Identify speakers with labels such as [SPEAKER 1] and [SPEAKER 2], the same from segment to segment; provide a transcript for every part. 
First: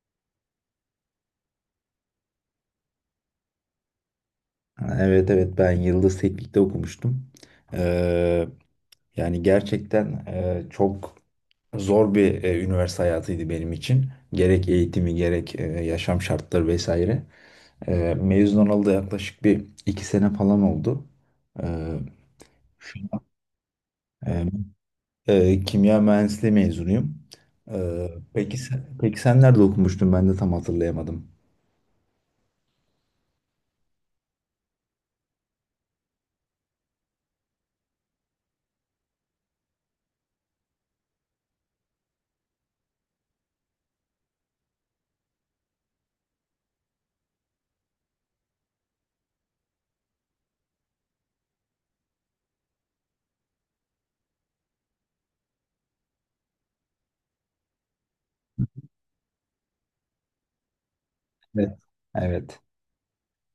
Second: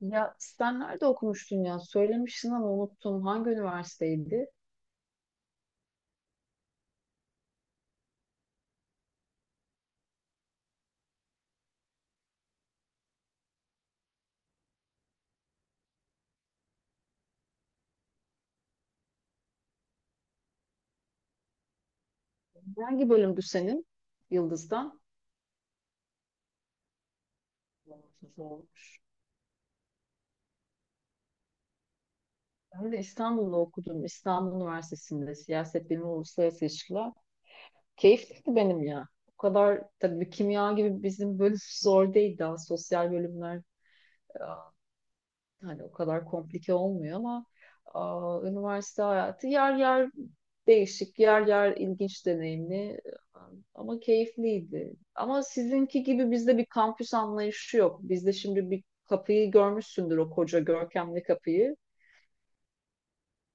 [SPEAKER 1] Ya sen nerede okumuştun ya? Söylemiştin ama unuttum. Hangi üniversiteydi?
[SPEAKER 2] Ha, evet, ben Yıldız Teknik'te okumuştum. Ee, Yani gerçekten çok zor bir üniversite hayatıydı benim için. Gerek eğitimi gerek yaşam şartları vesaire. Mezun olalı da yaklaşık bir iki sene falan oldu. Ee, şu-
[SPEAKER 1] Hangi bölümdü senin?
[SPEAKER 2] e,
[SPEAKER 1] Yıldız'dan.
[SPEAKER 2] Kimya mühendisliği mezunuyum. Ee,
[SPEAKER 1] Yıldız
[SPEAKER 2] peki sen,
[SPEAKER 1] olmuş.
[SPEAKER 2] peki sen nerede okumuştun? Ben de tam hatırlayamadım.
[SPEAKER 1] Ben de İstanbul'da okudum. İstanbul Üniversitesi'nde siyaset bilimi uluslararası ilişkiler. Keyifliydi benim ya. O kadar tabii kimya gibi bizim bölüm zor değil daha sosyal bölümler. e, Hani o kadar komplike olmuyor ama üniversite hayatı yer yer değişik, yer yer ilginç deneyimli ama keyifliydi. Ama sizinki gibi bizde bir kampüs anlayışı yok. Bizde şimdi bir kapıyı görmüşsündür, o koca görkemli kapıyı.
[SPEAKER 2] Evet. Evet.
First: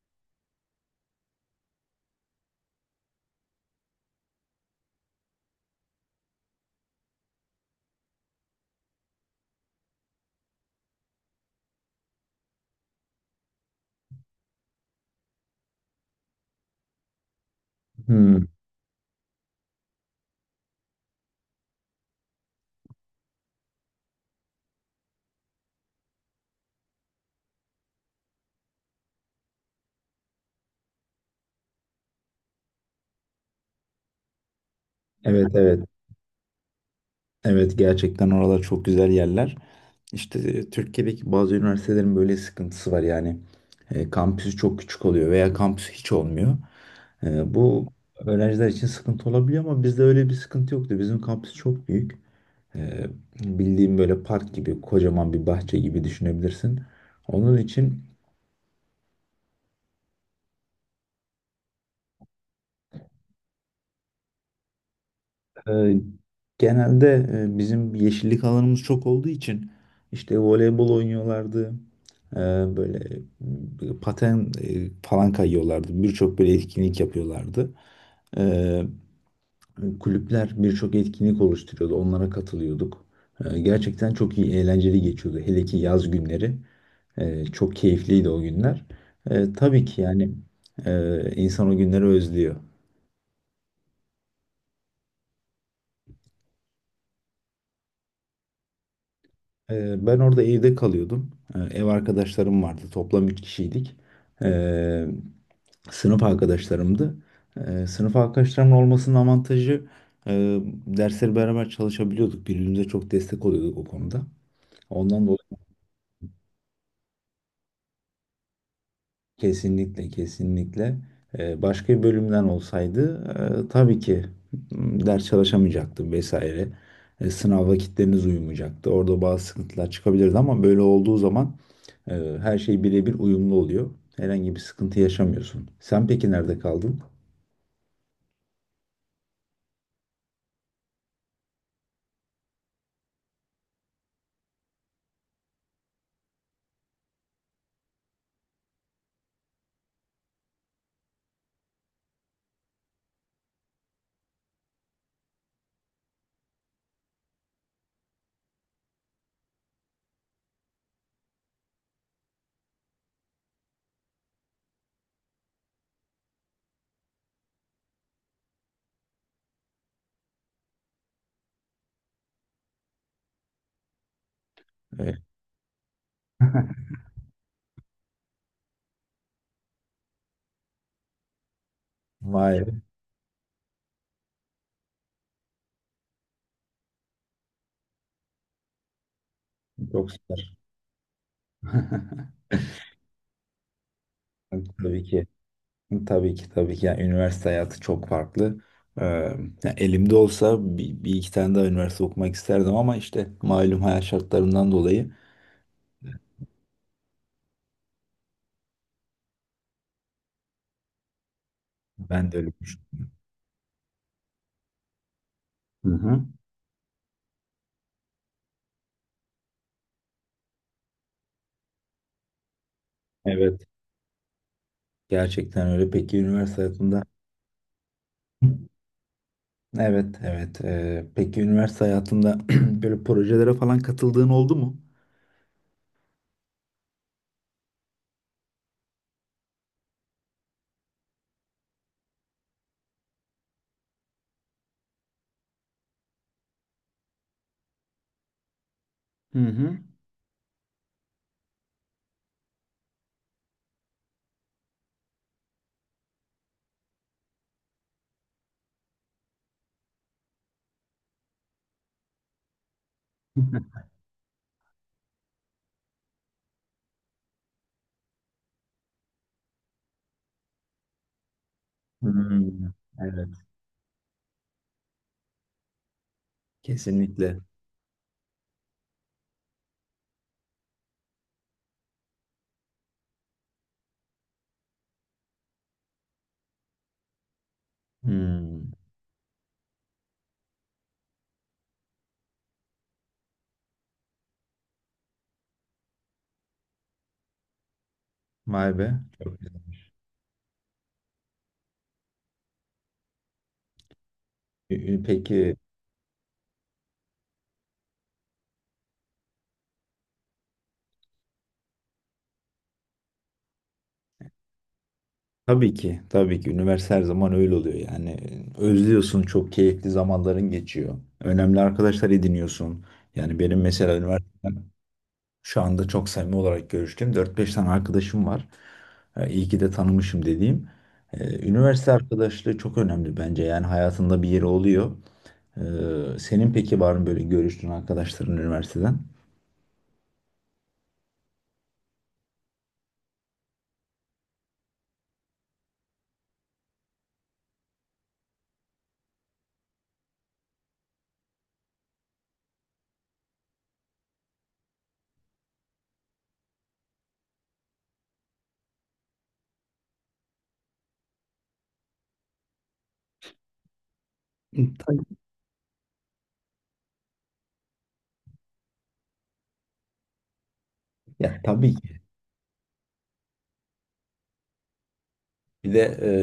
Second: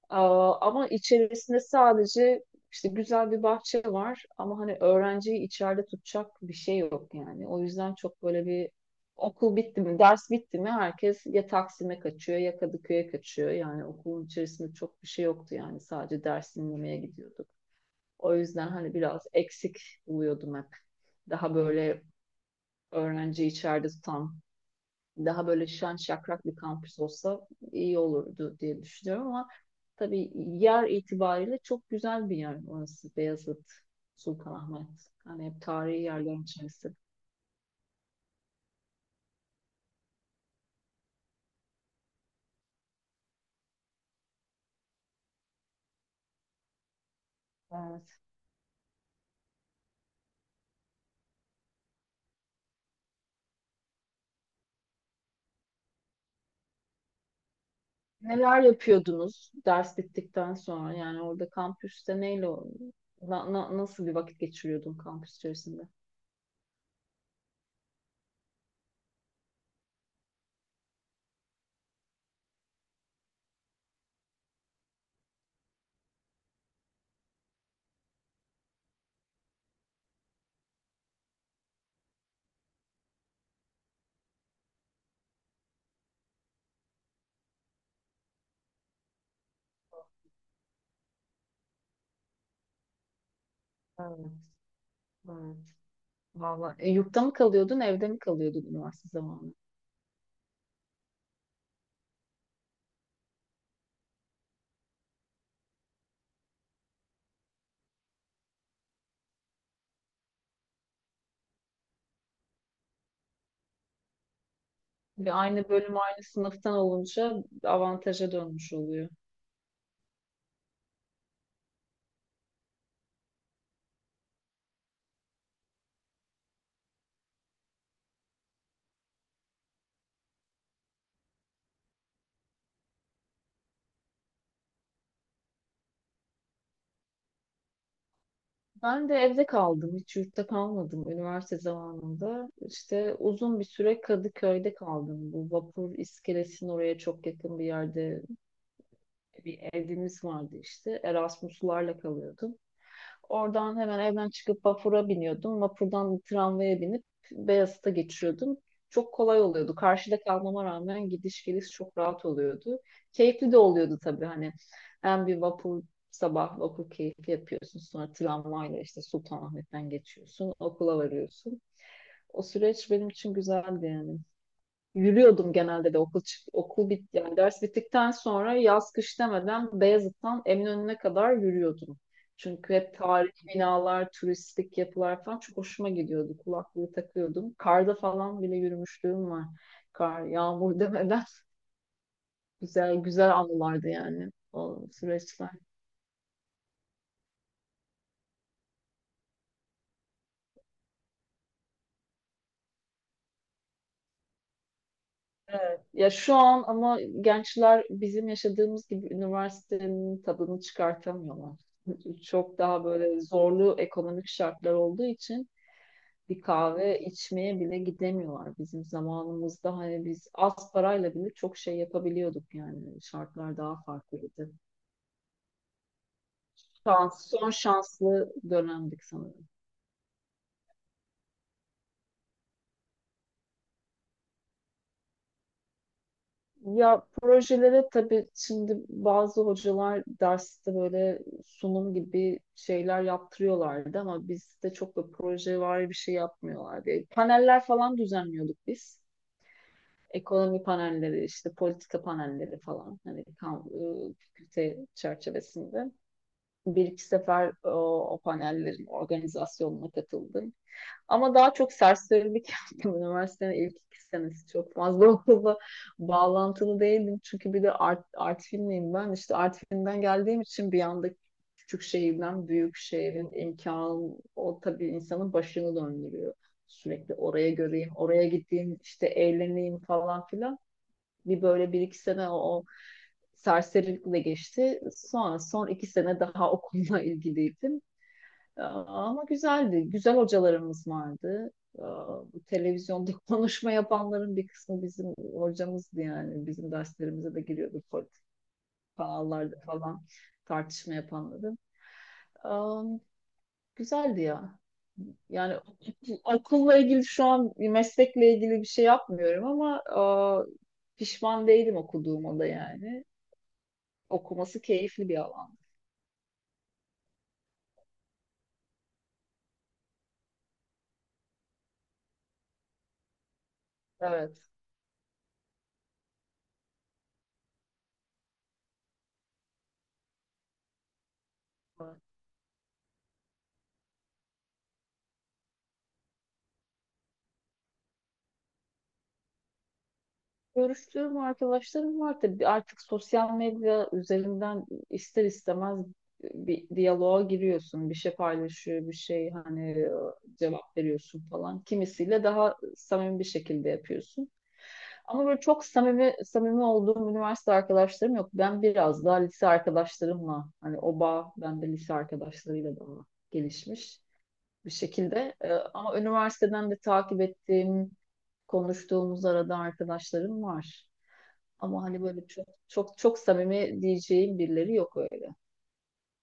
[SPEAKER 1] Ama içerisinde sadece işte güzel bir bahçe var ama hani öğrenciyi içeride tutacak bir şey yok yani. O yüzden çok böyle bir, okul bitti mi, ders bitti mi herkes ya Taksim'e kaçıyor ya Kadıköy'e kaçıyor. Yani okulun içerisinde çok bir şey yoktu yani, sadece ders dinlemeye gidiyorduk. O
[SPEAKER 2] Hmm,
[SPEAKER 1] yüzden hani biraz eksik buluyordum hep. Daha böyle öğrenciyi içeride tutan, daha böyle şen şakrak bir kampüs olsa iyi olurdu diye düşünüyorum ama tabii yer itibariyle çok güzel bir yer orası, Beyazıt, Sultanahmet. Hani
[SPEAKER 2] evet,
[SPEAKER 1] hep
[SPEAKER 2] evet.
[SPEAKER 1] tarihi yerlerin içerisinde.
[SPEAKER 2] Evet, gerçekten oralar çok güzel yerler. İşte Türkiye'deki bazı üniversitelerin böyle sıkıntısı var yani. Kampüsü çok küçük oluyor veya kampüsü hiç olmuyor. Bu
[SPEAKER 1] Evet.
[SPEAKER 2] öğrenciler için sıkıntı olabiliyor ama bizde öyle bir sıkıntı yoktu. Bizim kampüs çok büyük. E, Bildiğim böyle park gibi kocaman bir bahçe gibi düşünebilirsin. Onun için
[SPEAKER 1] Neler yapıyordunuz ders bittikten sonra? Yani orada kampüste neyle nasıl bir vakit geçiriyordun kampüs içerisinde?
[SPEAKER 2] Ee, genelde bizim yeşillik alanımız çok olduğu için işte voleybol oynuyorlardı. Ee, Böyle paten falan kayıyorlardı. Birçok böyle etkinlik yapıyorlardı. Ee, Kulüpler birçok etkinlik oluşturuyordu. Onlara katılıyorduk. Gerçekten çok iyi, eğlenceli geçiyordu. Hele ki yaz günleri. Çok keyifliydi o günler. Tabii ki yani insan o günleri özlüyor.
[SPEAKER 1] Evet, evet. Vallahi E, yurtta mı kalıyordun, evde mi kalıyordun üniversite zamanı?
[SPEAKER 2] Ben orada evde kalıyordum. Ev arkadaşlarım vardı. Toplam 3 kişiydik. Ee, Sınıf arkadaşlarımdı. Sınıf arkadaşlarımın olmasının avantajı, e, dersleri beraber çalışabiliyorduk. Birbirimize çok destek oluyorduk o konuda. Ondan
[SPEAKER 1] Ve aynı bölüm aynı sınıftan olunca avantaja dönmüş oluyor.
[SPEAKER 2] kesinlikle, kesinlikle. Başka bir bölümden olsaydı tabii ki ders çalışamayacaktım vesaire. Sınav vakitleriniz uyumayacaktı. Orada bazı sıkıntılar çıkabilirdi ama böyle olduğu zaman e, her şey birebir uyumlu oluyor. Herhangi bir sıkıntı yaşamıyorsun. Sen peki nerede kaldın?
[SPEAKER 1] Ben de evde kaldım. Hiç yurtta kalmadım üniversite zamanında. İşte uzun bir süre Kadıköy'de kaldım. Bu vapur iskelesinin oraya çok yakın bir yerde bir evimiz vardı işte. Erasmuslarla kalıyordum. Oradan hemen evden çıkıp vapura biniyordum. Vapurdan tramvaya binip Beyazıt'a geçiyordum. Çok kolay oluyordu. Karşıda kalmama rağmen gidiş geliş çok rahat oluyordu. Keyifli de oluyordu tabii hani. Hem bir vapur, sabah vapur keyfi yapıyorsun. Sonra tramvayla işte Sultanahmet'ten geçiyorsun. Okula varıyorsun. O süreç benim için güzeldi yani.
[SPEAKER 2] E,
[SPEAKER 1] Yürüyordum genelde de, okul çık okul bit yani ders bittikten sonra yaz kış demeden Beyazıt'tan Eminönü'ne kadar yürüyordum. Çünkü
[SPEAKER 2] Vay,
[SPEAKER 1] hep tarihi binalar, turistik yapılar falan çok hoşuma gidiyordu. Kulaklığı takıyordum. Karda falan bile yürümüşlüğüm var.
[SPEAKER 2] çok
[SPEAKER 1] Kar,
[SPEAKER 2] süper.
[SPEAKER 1] yağmur demeden güzel güzel anılardı yani o
[SPEAKER 2] Tabii ki.
[SPEAKER 1] süreçler.
[SPEAKER 2] Tabii ki, tabii ki. Yani üniversite hayatı çok farklı. Yani elimde olsa bir iki tane daha üniversite okumak isterdim ama işte malum hayat şartlarından dolayı
[SPEAKER 1] Evet. Ya şu an ama gençler bizim yaşadığımız gibi üniversitenin tadını çıkartamıyorlar.
[SPEAKER 2] ben de öyle
[SPEAKER 1] Çok daha
[SPEAKER 2] düşünüyorum.
[SPEAKER 1] böyle zorlu ekonomik şartlar olduğu için
[SPEAKER 2] Hı hı.
[SPEAKER 1] bir kahve içmeye bile gidemiyorlar bizim zamanımızda. Hani biz az parayla bile çok şey yapabiliyorduk yani, şartlar
[SPEAKER 2] Evet,
[SPEAKER 1] daha farklıydı.
[SPEAKER 2] gerçekten öyle. Peki üniversite hayatında,
[SPEAKER 1] Son şanslı dönemdik sanırım.
[SPEAKER 2] evet, evet. Peki üniversite hayatında böyle projelere falan katıldığın oldu mu?
[SPEAKER 1] Ya projelere tabii şimdi bazı hocalar derste böyle sunum gibi şeyler yaptırıyorlardı ama bizde çok da proje var bir şey yapmıyorlardı. E, paneller falan düzenliyorduk biz.
[SPEAKER 2] Hı hı.
[SPEAKER 1] Ekonomi panelleri, işte politika panelleri falan, hani fakülte çerçevesinde bir iki sefer o panellerin organizasyonuna katıldım. Ama daha çok serserilik yaptım. Üniversitenin ilk iki senesi çok fazla okulla bağlantılı değildim. Çünkü bir de art filmliyim ben. İşte art filmden geldiğim için bir anda küçük şehirden
[SPEAKER 2] Hmm,
[SPEAKER 1] büyük
[SPEAKER 2] evet,
[SPEAKER 1] şehrin imkanı, o tabii insanın başını döndürüyor. Sürekli
[SPEAKER 2] kesinlikle.
[SPEAKER 1] oraya göreyim, oraya gideyim, işte eğleneyim falan filan, bir böyle bir iki sene o serserilikle geçti. Sonra son iki sene daha okulla ilgiliydim.
[SPEAKER 2] Hmm,
[SPEAKER 1] Ama güzeldi. Güzel hocalarımız vardı. Bu televizyonda konuşma yapanların bir kısmı bizim hocamızdı yani. Bizim derslerimize de giriyordu,
[SPEAKER 2] vay be. Çok güzel.
[SPEAKER 1] kanallarda falan tartışma yapanları. Güzeldi ya.
[SPEAKER 2] Peki
[SPEAKER 1] Yani okulla ilgili şu an meslekle ilgili bir şey yapmıyorum ama pişman değilim okuduğuma da yani. Okuması keyifli bir alan.
[SPEAKER 2] tabii ki, tabii ki. Üniversite her zaman öyle oluyor yani. Özlüyorsun, çok keyifli zamanların geçiyor. Önemli arkadaşlar ediniyorsun. Yani benim mesela
[SPEAKER 1] Evet,
[SPEAKER 2] üniversiteden şu anda çok samimi olarak görüştüğüm dört beş tane arkadaşım var. İyi ki de tanımışım dediğim. Üniversite
[SPEAKER 1] evet.
[SPEAKER 2] arkadaşlığı çok önemli bence. Yani hayatında bir yeri oluyor. Senin peki var mı böyle görüştüğün arkadaşların üniversiteden?
[SPEAKER 1] Görüştüğüm arkadaşlarım var tabii, artık sosyal medya üzerinden ister istemez bir diyaloğa giriyorsun. Bir şey paylaşıyor, bir şey hani cevap veriyorsun falan. Kimisiyle daha samimi bir şekilde yapıyorsun. Ama böyle çok samimi samimi olduğum üniversite arkadaşlarım yok. Ben biraz daha lise arkadaşlarımla, hani o bağ bende lise arkadaşlarıyla daha gelişmiş bir
[SPEAKER 2] Tabii.
[SPEAKER 1] şekilde. E, ama üniversiteden de takip ettiğim, konuştuğumuz arada arkadaşlarım var.
[SPEAKER 2] Ya tabii,
[SPEAKER 1] Ama hani böyle çok çok çok samimi diyeceğim birileri yok öyle.
[SPEAKER 2] bir de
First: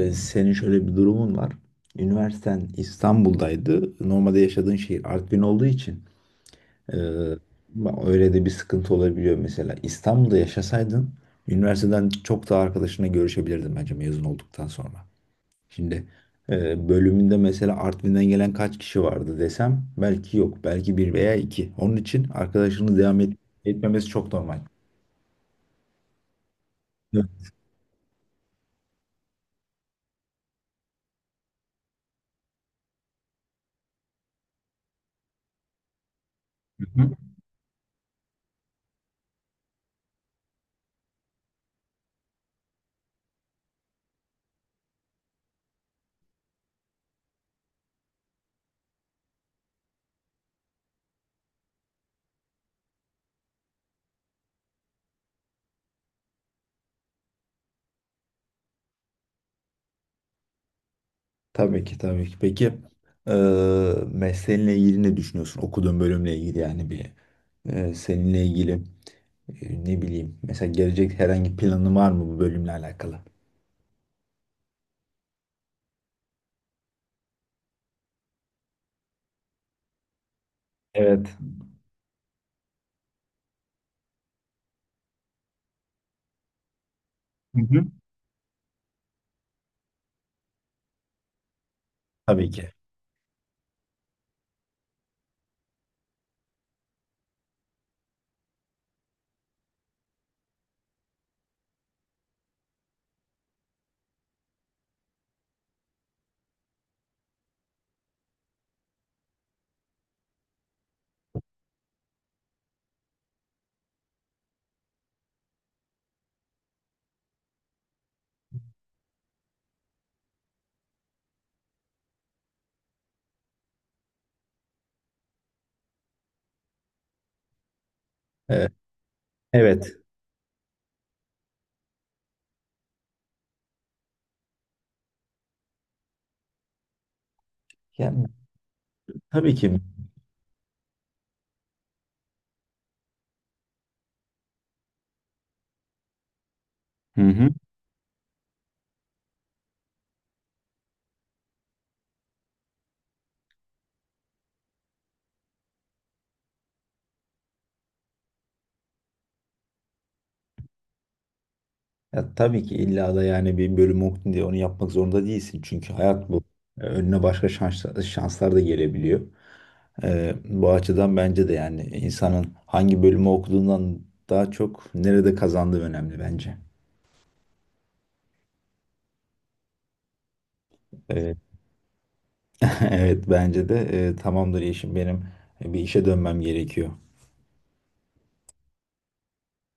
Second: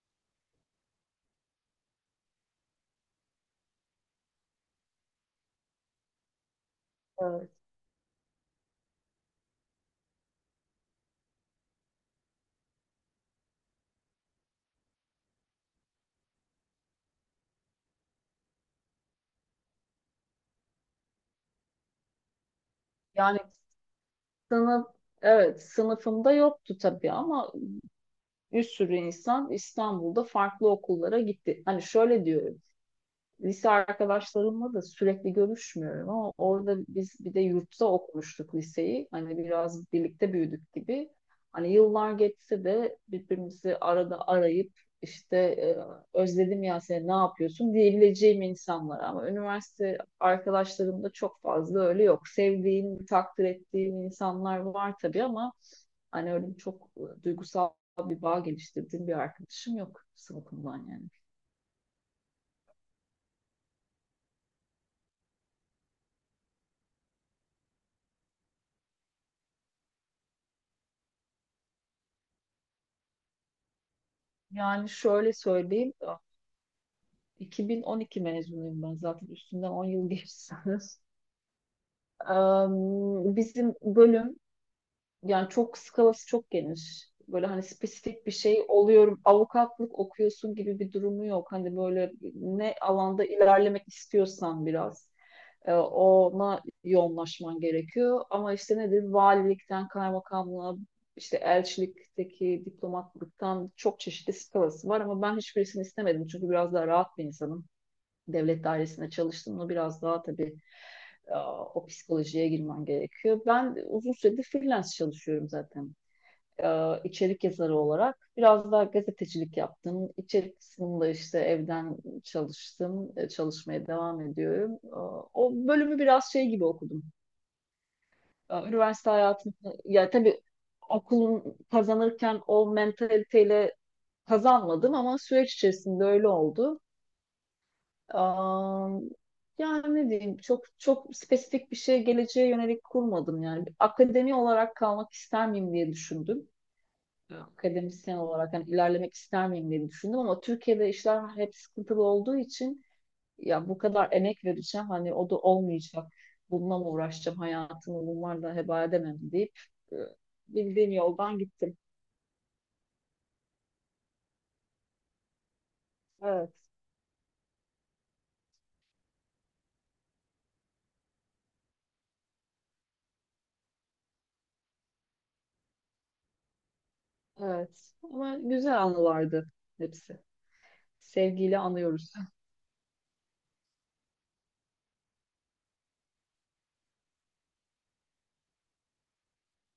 [SPEAKER 2] senin şöyle bir durumun var. Üniversiten İstanbul'daydı. Normalde yaşadığın şehir Artvin olduğu için e,
[SPEAKER 1] Evet.
[SPEAKER 2] öyle de bir sıkıntı olabiliyor mesela. İstanbul'da yaşasaydın üniversiteden çok daha arkadaşına görüşebilirdin bence mezun olduktan sonra. Şimdi bölümünde mesela Artvin'den gelen kaç kişi vardı desem belki yok. Belki bir veya iki. Onun için arkadaşını
[SPEAKER 1] Yani
[SPEAKER 2] etmemesi çok normal.
[SPEAKER 1] sınıf, evet sınıfımda yoktu tabii
[SPEAKER 2] Evet.
[SPEAKER 1] ama bir sürü insan İstanbul'da farklı okullara gitti. Hani şöyle diyorum, lise arkadaşlarımla da sürekli görüşmüyorum ama orada biz bir de yurtta okumuştuk liseyi. Hani biraz birlikte büyüdük gibi. Hani yıllar geçse de birbirimizi arada arayıp işte özledim ya seni, ne yapıyorsun diyebileceğim insanlar ama üniversite arkadaşlarımda çok fazla öyle yok. Sevdiğim, takdir ettiğim insanlar var tabii ama hani öyle çok duygusal bir bağ geliştirdiğim bir arkadaşım yok sınıfımdan yani.
[SPEAKER 2] Tabii ki, tabii ki. Peki mesleğinle ilgili ne düşünüyorsun? Okuduğun bölümle ilgili yani bir seninle ilgili, ne bileyim, mesela gelecek herhangi planın var mı bu bölümle alakalı?
[SPEAKER 1] Yani şöyle söyleyeyim, 2012 mezunuyum ben, zaten üstünden 10 yıl geçsiniz.
[SPEAKER 2] Evet.
[SPEAKER 1] Bizim bölüm yani, çok geniş. Böyle
[SPEAKER 2] Hı
[SPEAKER 1] hani
[SPEAKER 2] hı.
[SPEAKER 1] spesifik bir şey oluyorum. Avukatlık okuyorsun gibi bir durumu yok. Hani böyle
[SPEAKER 2] Tabii ki.
[SPEAKER 1] ne alanda ilerlemek istiyorsan biraz ona yoğunlaşman gerekiyor. Ama işte nedir? Valilikten kaymakamlığa, işte elçilikteki diplomatlıktan, çok çeşitli skalası var ama ben hiçbirisini istemedim çünkü biraz daha rahat bir insanım. Devlet dairesinde çalıştım mı biraz daha tabii e, o psikolojiye girmen gerekiyor. Ben uzun süredir freelance çalışıyorum zaten. E, içerik yazarı olarak biraz daha gazetecilik yaptım. İçerik kısmında işte evden çalıştım. E, çalışmaya devam ediyorum. E, o bölümü biraz şey gibi okudum. E,
[SPEAKER 2] Ee,
[SPEAKER 1] üniversite hayatında
[SPEAKER 2] evet.
[SPEAKER 1] ya tabii okulun kazanırken o mentaliteyle kazanmadım ama süreç içerisinde öyle oldu.
[SPEAKER 2] Yani
[SPEAKER 1] Am,
[SPEAKER 2] tabii ki.
[SPEAKER 1] Yani ne diyeyim, çok çok spesifik bir şey geleceğe yönelik kurmadım yani. Akademi olarak kalmak ister miyim diye düşündüm.
[SPEAKER 2] Hı hı.
[SPEAKER 1] Akademisyen olarak hani ilerlemek ister miyim diye düşündüm ama Türkiye'de işler hep sıkıntılı olduğu için, ya bu kadar emek vereceğim hani o da olmayacak. Bununla mı uğraşacağım, hayatımı bunlarla heba edemem deyip e, bildiğim yoldan gittim.
[SPEAKER 2] Ya, tabii ki illa da yani bir bölüm okudun diye onu yapmak zorunda değilsin. Çünkü hayat bu.
[SPEAKER 1] Evet,
[SPEAKER 2] Önüne başka şanslar da gelebiliyor. Bu açıdan bence de yani insanın hangi bölümü okuduğundan daha çok nerede kazandığı önemli bence.
[SPEAKER 1] evet. Ama güzel anılardı hepsi.
[SPEAKER 2] Ee,
[SPEAKER 1] Sevgiyle anıyoruz.
[SPEAKER 2] evet, bence de. Tamamdır Yeşim, benim bir işe dönmem gerekiyor.